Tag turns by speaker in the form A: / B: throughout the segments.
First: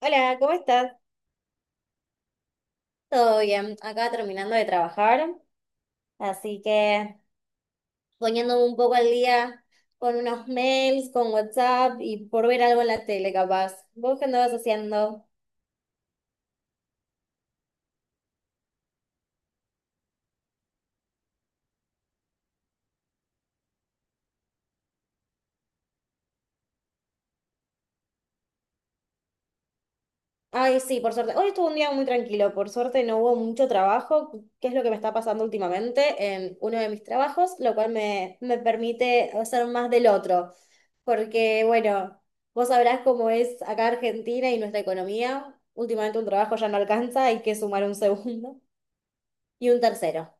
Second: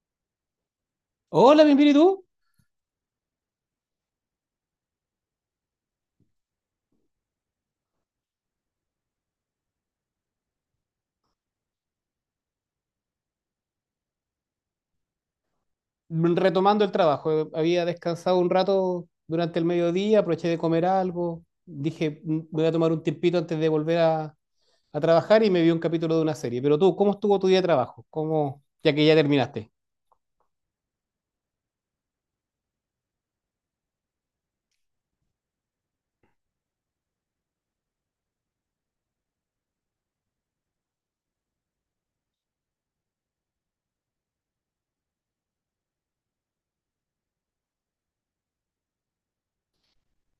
A: Hola, ¿cómo estás?
B: Hola, bien, bien, ¿y tú?
A: Todo bien, acá terminando de trabajar, así que poniéndome un poco al día con unos mails, con WhatsApp y por ver algo en la tele, capaz. ¿Vos qué andabas haciendo?
B: Retomando el trabajo. Había descansado un rato durante el mediodía, aproveché de comer algo. Dije, voy a tomar un tiempito antes de a trabajar y me vi un capítulo de una serie." Pero tú, ¿cómo estuvo tu día de trabajo? ¿Cómo, ya que ya terminaste?
A: Ay, sí, por suerte. Hoy estuvo un día muy tranquilo, por suerte no hubo mucho trabajo, que es lo que me está pasando últimamente en uno de mis trabajos, lo cual me permite hacer más del otro, porque bueno, vos sabrás cómo es acá Argentina y nuestra economía. Últimamente un trabajo ya no alcanza, hay que sumar un segundo y un tercero.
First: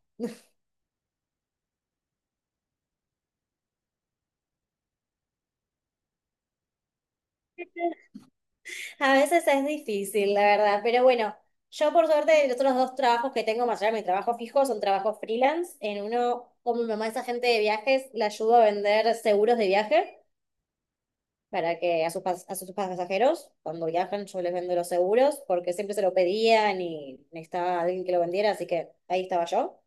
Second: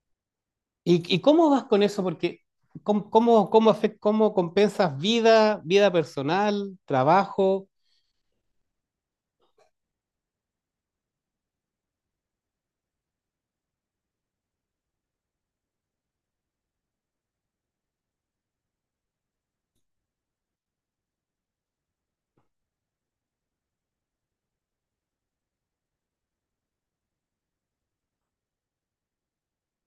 B: ¿Y cómo vas con eso? Porque, ¿cómo compensas vida personal, trabajo?
A: A veces es difícil, la verdad, pero bueno, yo por suerte los otros dos trabajos que tengo más allá de mi trabajo fijo son trabajos freelance. En uno, como mi mamá es agente de viajes, le ayudo a vender seguros de viaje para que a sus pasajeros, cuando viajan, yo les vendo los seguros porque siempre se lo pedían y necesitaba alguien que lo vendiera, así que ahí estaba yo,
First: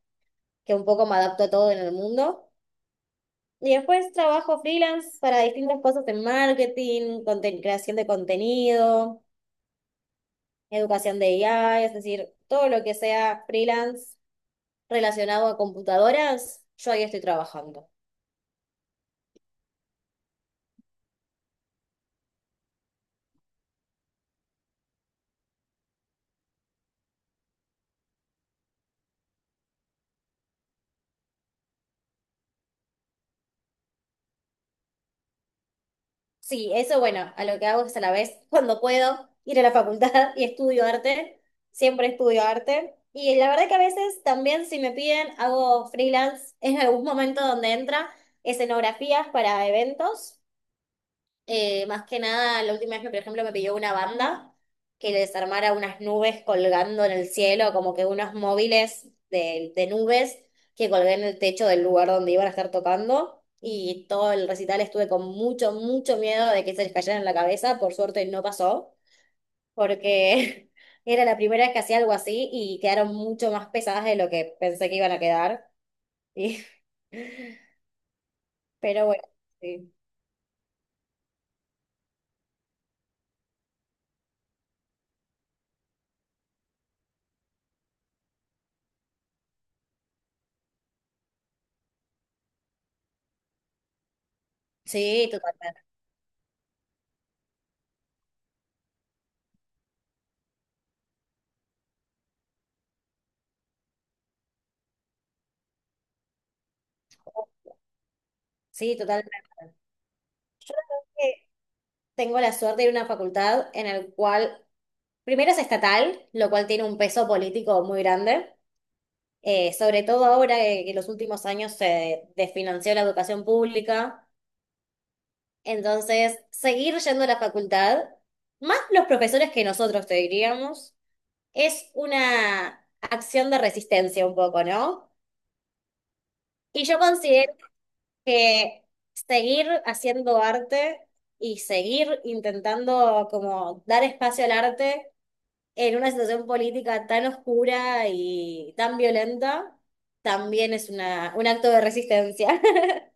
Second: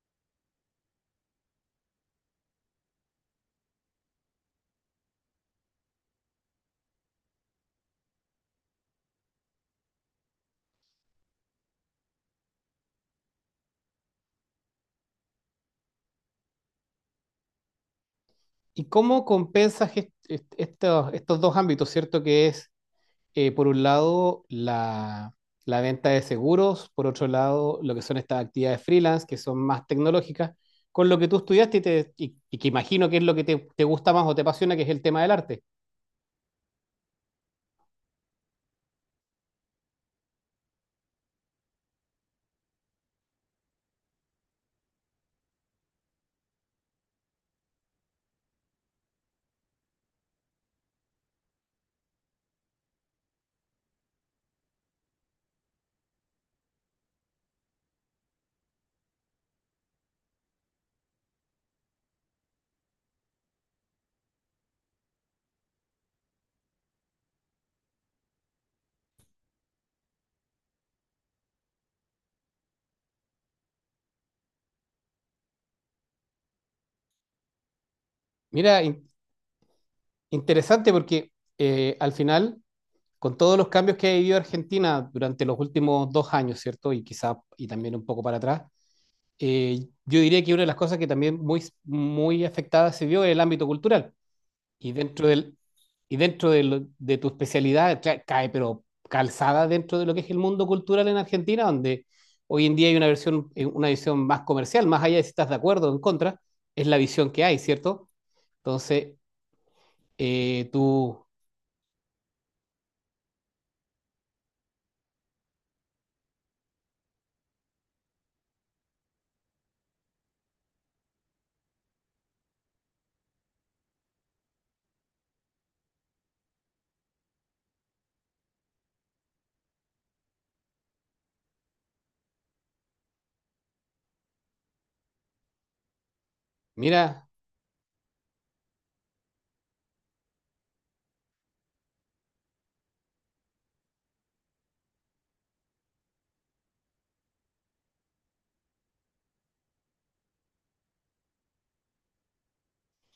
A: que un poco me adapto a todo en el mundo. Y después trabajo freelance para distintas cosas en marketing, creación de contenido. Educación de IA, es decir, todo lo que sea freelance relacionado a computadoras, yo ahí estoy trabajando.
B: ¿Y cómo compensas estos dos ámbitos, cierto? Que es por un lado, la venta de seguros, por otro lado, lo que son estas actividades freelance, que son más tecnológicas, con lo que tú estudiaste y que imagino que es lo que te gusta más o te apasiona, que es el tema del arte.
A: Sí, eso bueno, a lo que hago es a la vez, cuando puedo, ir a la facultad y estudio arte, siempre estudio arte. Y la verdad que a veces también si me piden, hago freelance en algún momento donde entra escenografías para eventos. Más que nada, la última vez que, por ejemplo, me pidió una banda que le desarmara unas nubes colgando en el cielo, como que unos móviles de nubes que colgué en el techo del lugar donde iban a estar tocando. Y todo el recital estuve con mucho, mucho miedo de que se les cayera en la cabeza. Por suerte no pasó, porque era la primera vez que hacía algo así y quedaron mucho más pesadas de lo que pensé que iban a quedar. Y-
B: Mira,
A: pero
B: in-
A: bueno, sí.
B: Interesante porque al final, con todos los cambios que ha vivido Argentina durante los últimos 2 años, ¿cierto? Y quizá, y también un poco para atrás, eh, yo diría que una de las cosas que también muy, muy afectada se vio es el ámbito cultural. Y dentro
A: Sí,
B: del,
A: totalmente.
B: y dentro de, de tu especialidad cae, pero calzada dentro de lo que es el mundo cultural en Argentina, donde hoy en día hay una versión, una visión más comercial, más allá de si estás de acuerdo o en contra, es la visión que hay, ¿cierto?
A: Sí,
B: Entonces,
A: totalmente.
B: eh, tú,
A: Tengo la suerte de ir a una facultad en el cual, primero es estatal, lo cual tiene un peso político muy grande, sobre todo ahora que en los últimos años se desfinanció la educación pública. Entonces, seguir yendo a la facultad, más los profesores que nosotros te diríamos, es una acción de resistencia un poco, ¿no? Y yo
B: mira,
A: considero que seguir haciendo arte y seguir intentando como dar espacio al arte en una situación política tan oscura y tan violenta, también es una, un acto de resistencia.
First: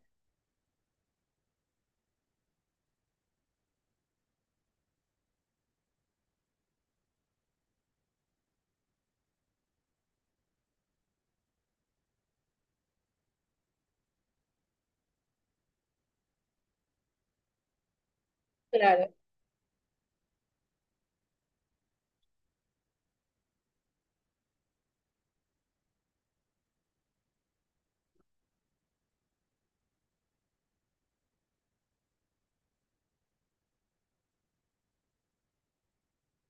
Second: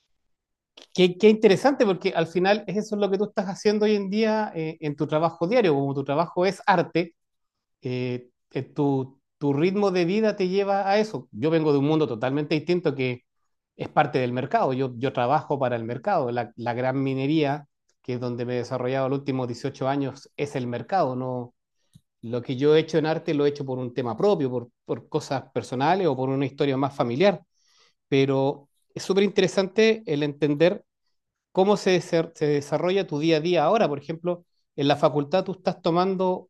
B: qué, qué interesante, porque al final eso es lo que tú estás haciendo hoy en día, en tu trabajo diario, como tu trabajo es arte. Tu ritmo de vida te lleva a eso. Yo vengo de un mundo totalmente distinto que es parte del mercado. Yo trabajo para el mercado. La gran minería, que es donde me he desarrollado
A: Claro.
B: los últimos 18 años, es el mercado. No, lo que yo he hecho en arte lo he hecho por un tema propio, por cosas personales o por una historia más familiar. Pero es súper interesante el entender cómo se desarrolla tu día a día ahora. Por ejemplo, en la facultad tú estás tomando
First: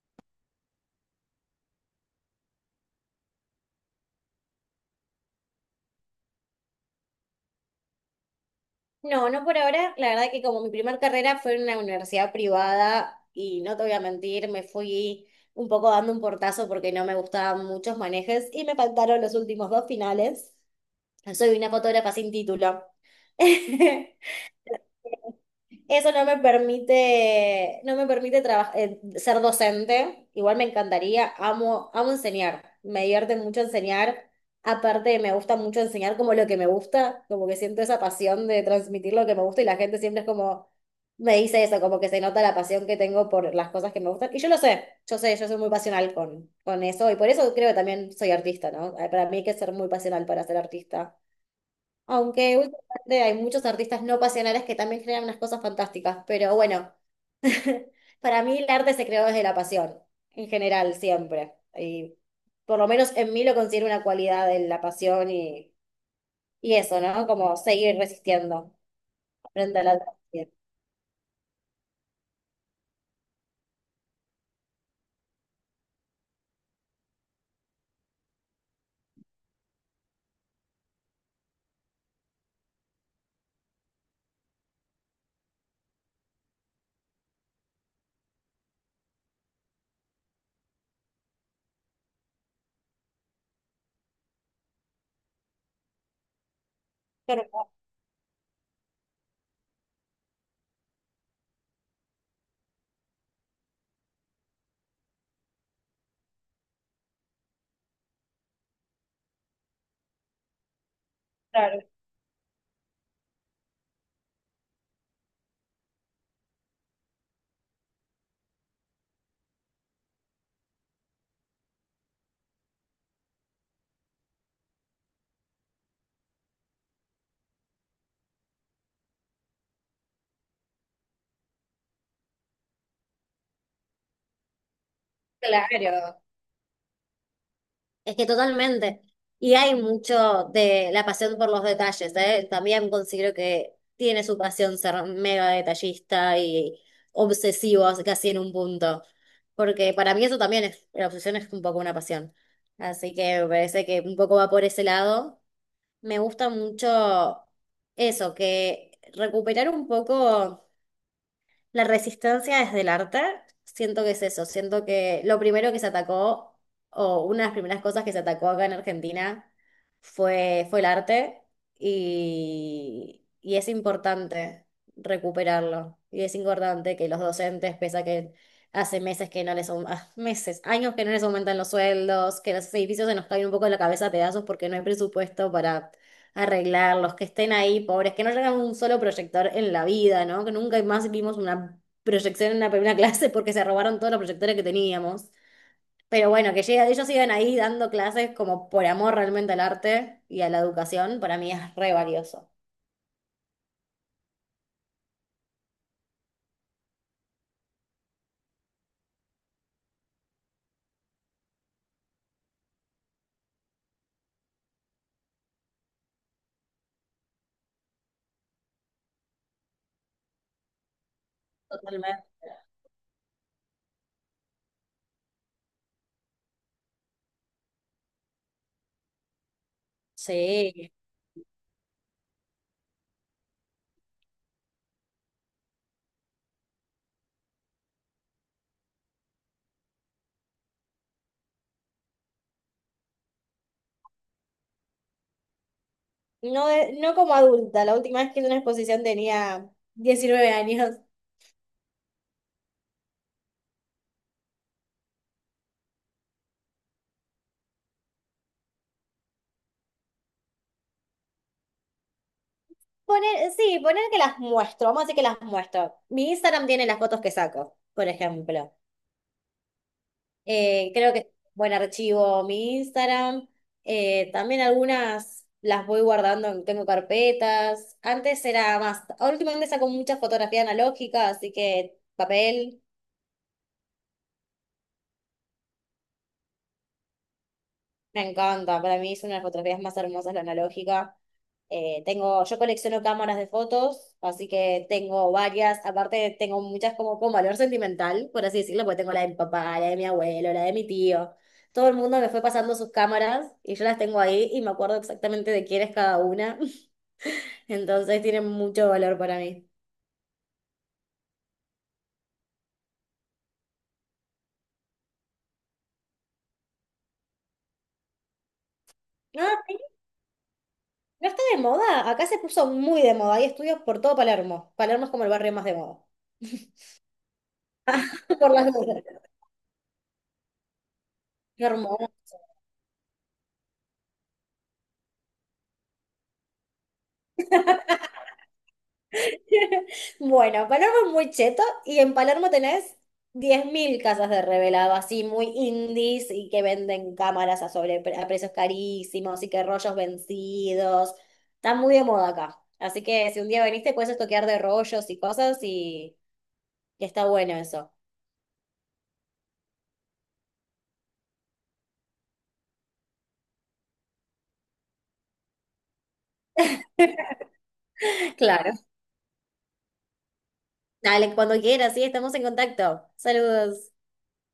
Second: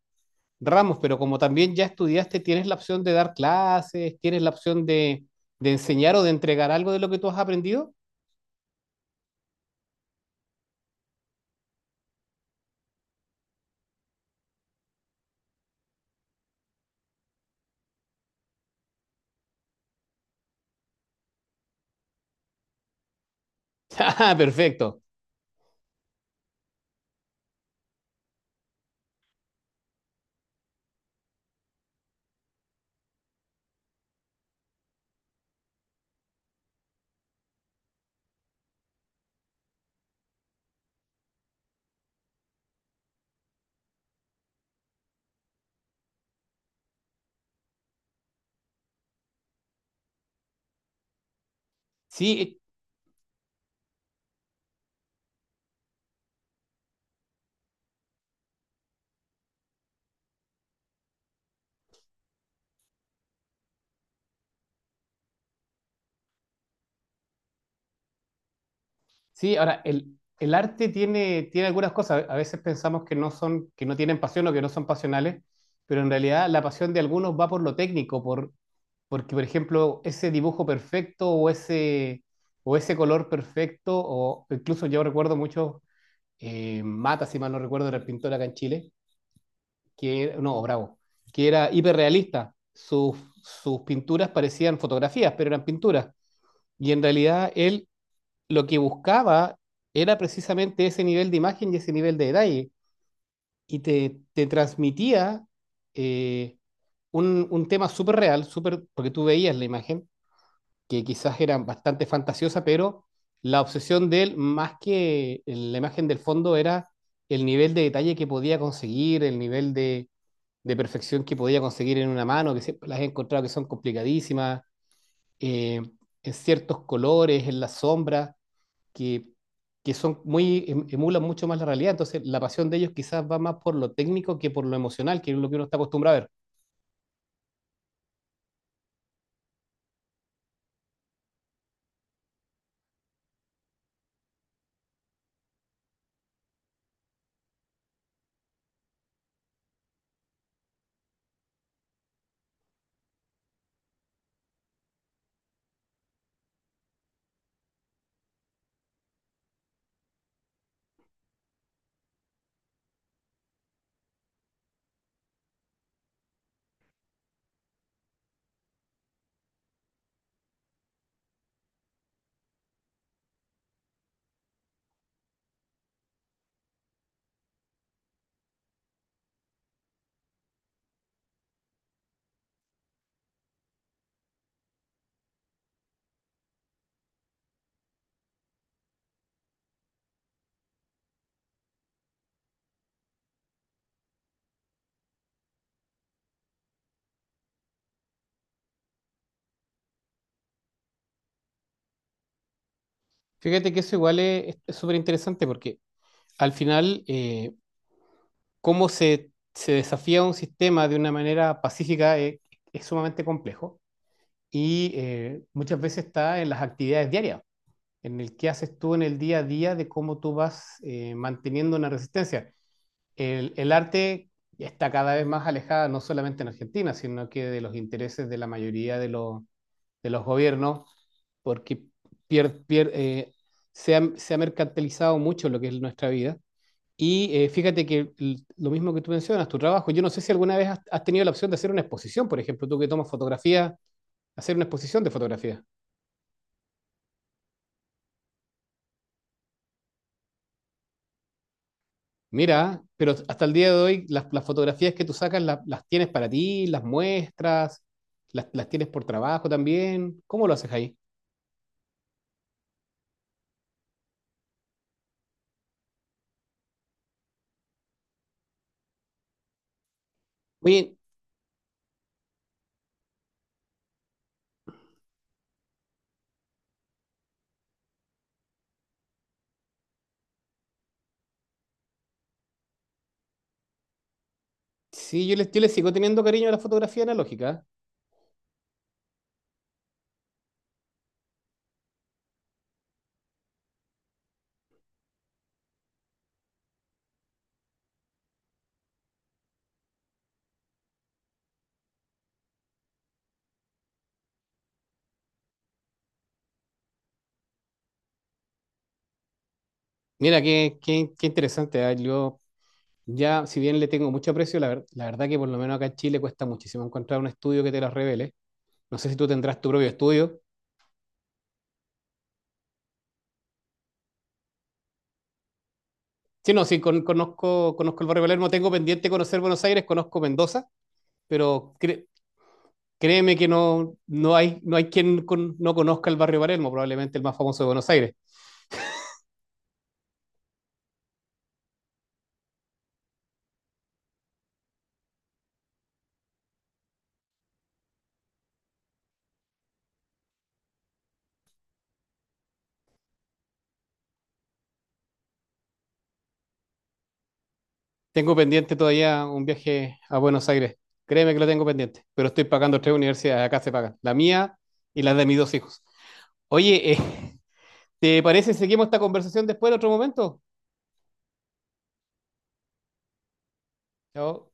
B: ramos, pero como también ya estudiaste, tienes la opción de dar clases, tienes la opción de enseñar o de entregar algo de lo que tú has aprendido.
A: No, no por ahora. La verdad que como mi primer carrera fue en una universidad privada y no te voy a mentir, me fui un poco dando un portazo porque no me gustaban muchos manejes y me faltaron los últimos dos finales. Soy una fotógrafa sin título.
B: Ah, perfecto.
A: Eso no me permite, no me permite ser docente. Igual me encantaría, amo, amo enseñar. Me divierte mucho enseñar. Aparte, me gusta mucho enseñar como lo que me gusta, como que siento esa pasión de transmitir lo que me gusta y la gente siempre es como, me dice eso, como que se nota la pasión que tengo por las cosas que me gustan. Y yo lo sé, yo soy muy pasional con eso y por eso creo que también soy artista, ¿no? Para mí hay que ser muy pasional para ser artista. Aunque
B: Sí,
A: últimamente hay muchos artistas no pasionales que también crean unas cosas fantásticas, pero bueno, para mí el arte se creó desde la pasión, en general, siempre. Y por lo menos en mí lo considero una cualidad de la pasión y eso, ¿no? Como seguir resistiendo
B: sí,
A: frente
B: ahora
A: a la adversidad.
B: el arte tiene algunas cosas. A veces pensamos que no son, que no tienen pasión o que no son pasionales, pero en realidad la pasión de algunos va por lo técnico, porque, por ejemplo, ese dibujo perfecto o ese color perfecto, o incluso yo recuerdo mucho, Mata, si mal no recuerdo, era el pintor acá en Chile, que, no, Bravo, que era hiperrealista. Sus pinturas parecían fotografías, pero eran pinturas. Y en realidad
A: Claro,
B: él lo que buscaba era precisamente ese nivel de imagen y ese nivel de detalle. Te transmitía eh, un tema súper real, súper, porque tú veías la imagen, que quizás era
A: claro.
B: bastante fantasiosa, pero la obsesión de él, más que la imagen del fondo, era el nivel de detalle que podía conseguir, el nivel de perfección que podía conseguir en una mano, que siempre las he encontrado que son complicadísimas, eh, en ciertos colores, en las sombras, que, que son muy, emulan mucho más la realidad. Entonces, la pasión de ellos quizás va más por lo técnico que por lo emocional, que es lo que uno está acostumbrado a
A: Claro.
B: ver.
A: Es que totalmente. Y hay mucho de la pasión por los detalles, ¿eh? También considero que tiene su pasión ser mega detallista y obsesivo casi en un punto. Porque para mí eso también es, la obsesión es un poco una pasión. Así que me parece que un poco va por ese lado. Me gusta mucho eso, que recuperar un poco. La resistencia desde el arte, siento que es eso, siento que lo primero que se atacó, o una de las primeras cosas que se atacó acá en Argentina, fue el arte y es importante recuperarlo. Y es importante que los docentes, pese a que hace meses que no les, aum- ah, meses, años que no les aumentan los sueldos, que los edificios se nos caen un poco de la cabeza a pedazos porque no hay presupuesto para arreglar, los que estén ahí, pobres, que no llegan un solo proyector en la vida, ¿no? Que nunca más vimos una proyección en una primera clase porque se robaron todos los proyectores que teníamos. Pero bueno, que llega, ellos sigan ahí dando clases como por amor realmente al arte y a la educación, para mí es re valioso.
B: Fíjate que eso igual es súper interesante porque al final, cómo se desafía un sistema de una manera pacífica es sumamente complejo y, muchas veces está en las actividades diarias, en el que haces tú en el día a día de cómo tú vas manteniendo una
A: Totalmente.
B: resistencia. El arte está cada vez más alejada, no solamente en Argentina, sino que de los intereses de la mayoría de los gobiernos,
A: Sí.
B: porque pier- pier- eh, se ha mercantilizado mucho lo que es nuestra vida y, fíjate que lo mismo que tú mencionas, tu trabajo, yo no sé si alguna vez has tenido la opción de hacer una exposición, por ejemplo, tú que tomas fotografía, hacer una exposición de fotografía.
A: No, no como adulta, la última vez que hice una exposición tenía 19 años.
B: Mira, pero hasta el día de hoy las fotografías que tú sacas las tienes para ti, las muestras, las tienes por trabajo también. ¿Cómo lo haces ahí?
A: Poner, sí, poner que las muestro, vamos a decir que las muestro. Mi Instagram tiene las fotos que saco, por ejemplo.
B: Oye,
A: Creo que es buen archivo mi Instagram. También algunas las voy guardando, tengo carpetas. Antes era más, ahora últimamente saco muchas fotografías analógicas, así que papel
B: sí, yo les, yo le sigo teniendo cariño a la fotografía analógica.
A: me encanta. Para mí son las fotografías más hermosas la analógica. Tengo, yo colecciono cámaras de fotos, así que tengo varias, aparte tengo muchas como con valor sentimental, por así decirlo, porque tengo la de mi papá, la de mi abuelo, la de mi tío. Todo el mundo me fue pasando sus cámaras y yo las tengo ahí y me acuerdo exactamente de quién es cada una, entonces tienen mucho valor para mí.
B: Mira, qué, qué, qué interesante, ¿eh? Yo ya, si bien le tengo mucho aprecio, la, la verdad que por lo menos acá en Chile cuesta muchísimo encontrar un estudio que te las revele. No sé si tú
A: No,
B: tendrás tu
A: sí,
B: propio estudio.
A: no está de moda, acá se puso muy de moda, hay estudios por todo Palermo. Palermo es como el barrio más de moda.
B: Sí, no, sí, conozco, conozco el barrio de Palermo,
A: Por
B: tengo
A: las dudas.
B: pendiente conocer Buenos Aires, conozco Mendoza,
A: Qué
B: pero
A: hermoso.
B: créeme que no, no hay, no hay quien no conozca el barrio de Palermo, probablemente el más famoso de Buenos Aires.
A: Bueno, Palermo es muy cheto y en Palermo tenés 10.000 casas de revelado, así muy indies y que venden cámaras a, sobre, a precios carísimos y que rollos vencidos. Está muy de moda acá. Así que si un día veniste, puedes estoquear de rollos y cosas y está bueno eso.
B: Tengo pendiente todavía un viaje a Buenos Aires, créeme que lo tengo pendiente, pero estoy pagando 3 universidades, acá se pagan, la mía y la de mis 2 hijos. Oye, ¿te parece si
A: Claro.
B: seguimos esta conversación después en otro momento?
A: Dale, cuando quieras, sí, estamos en contacto. Saludos.
B: Chao.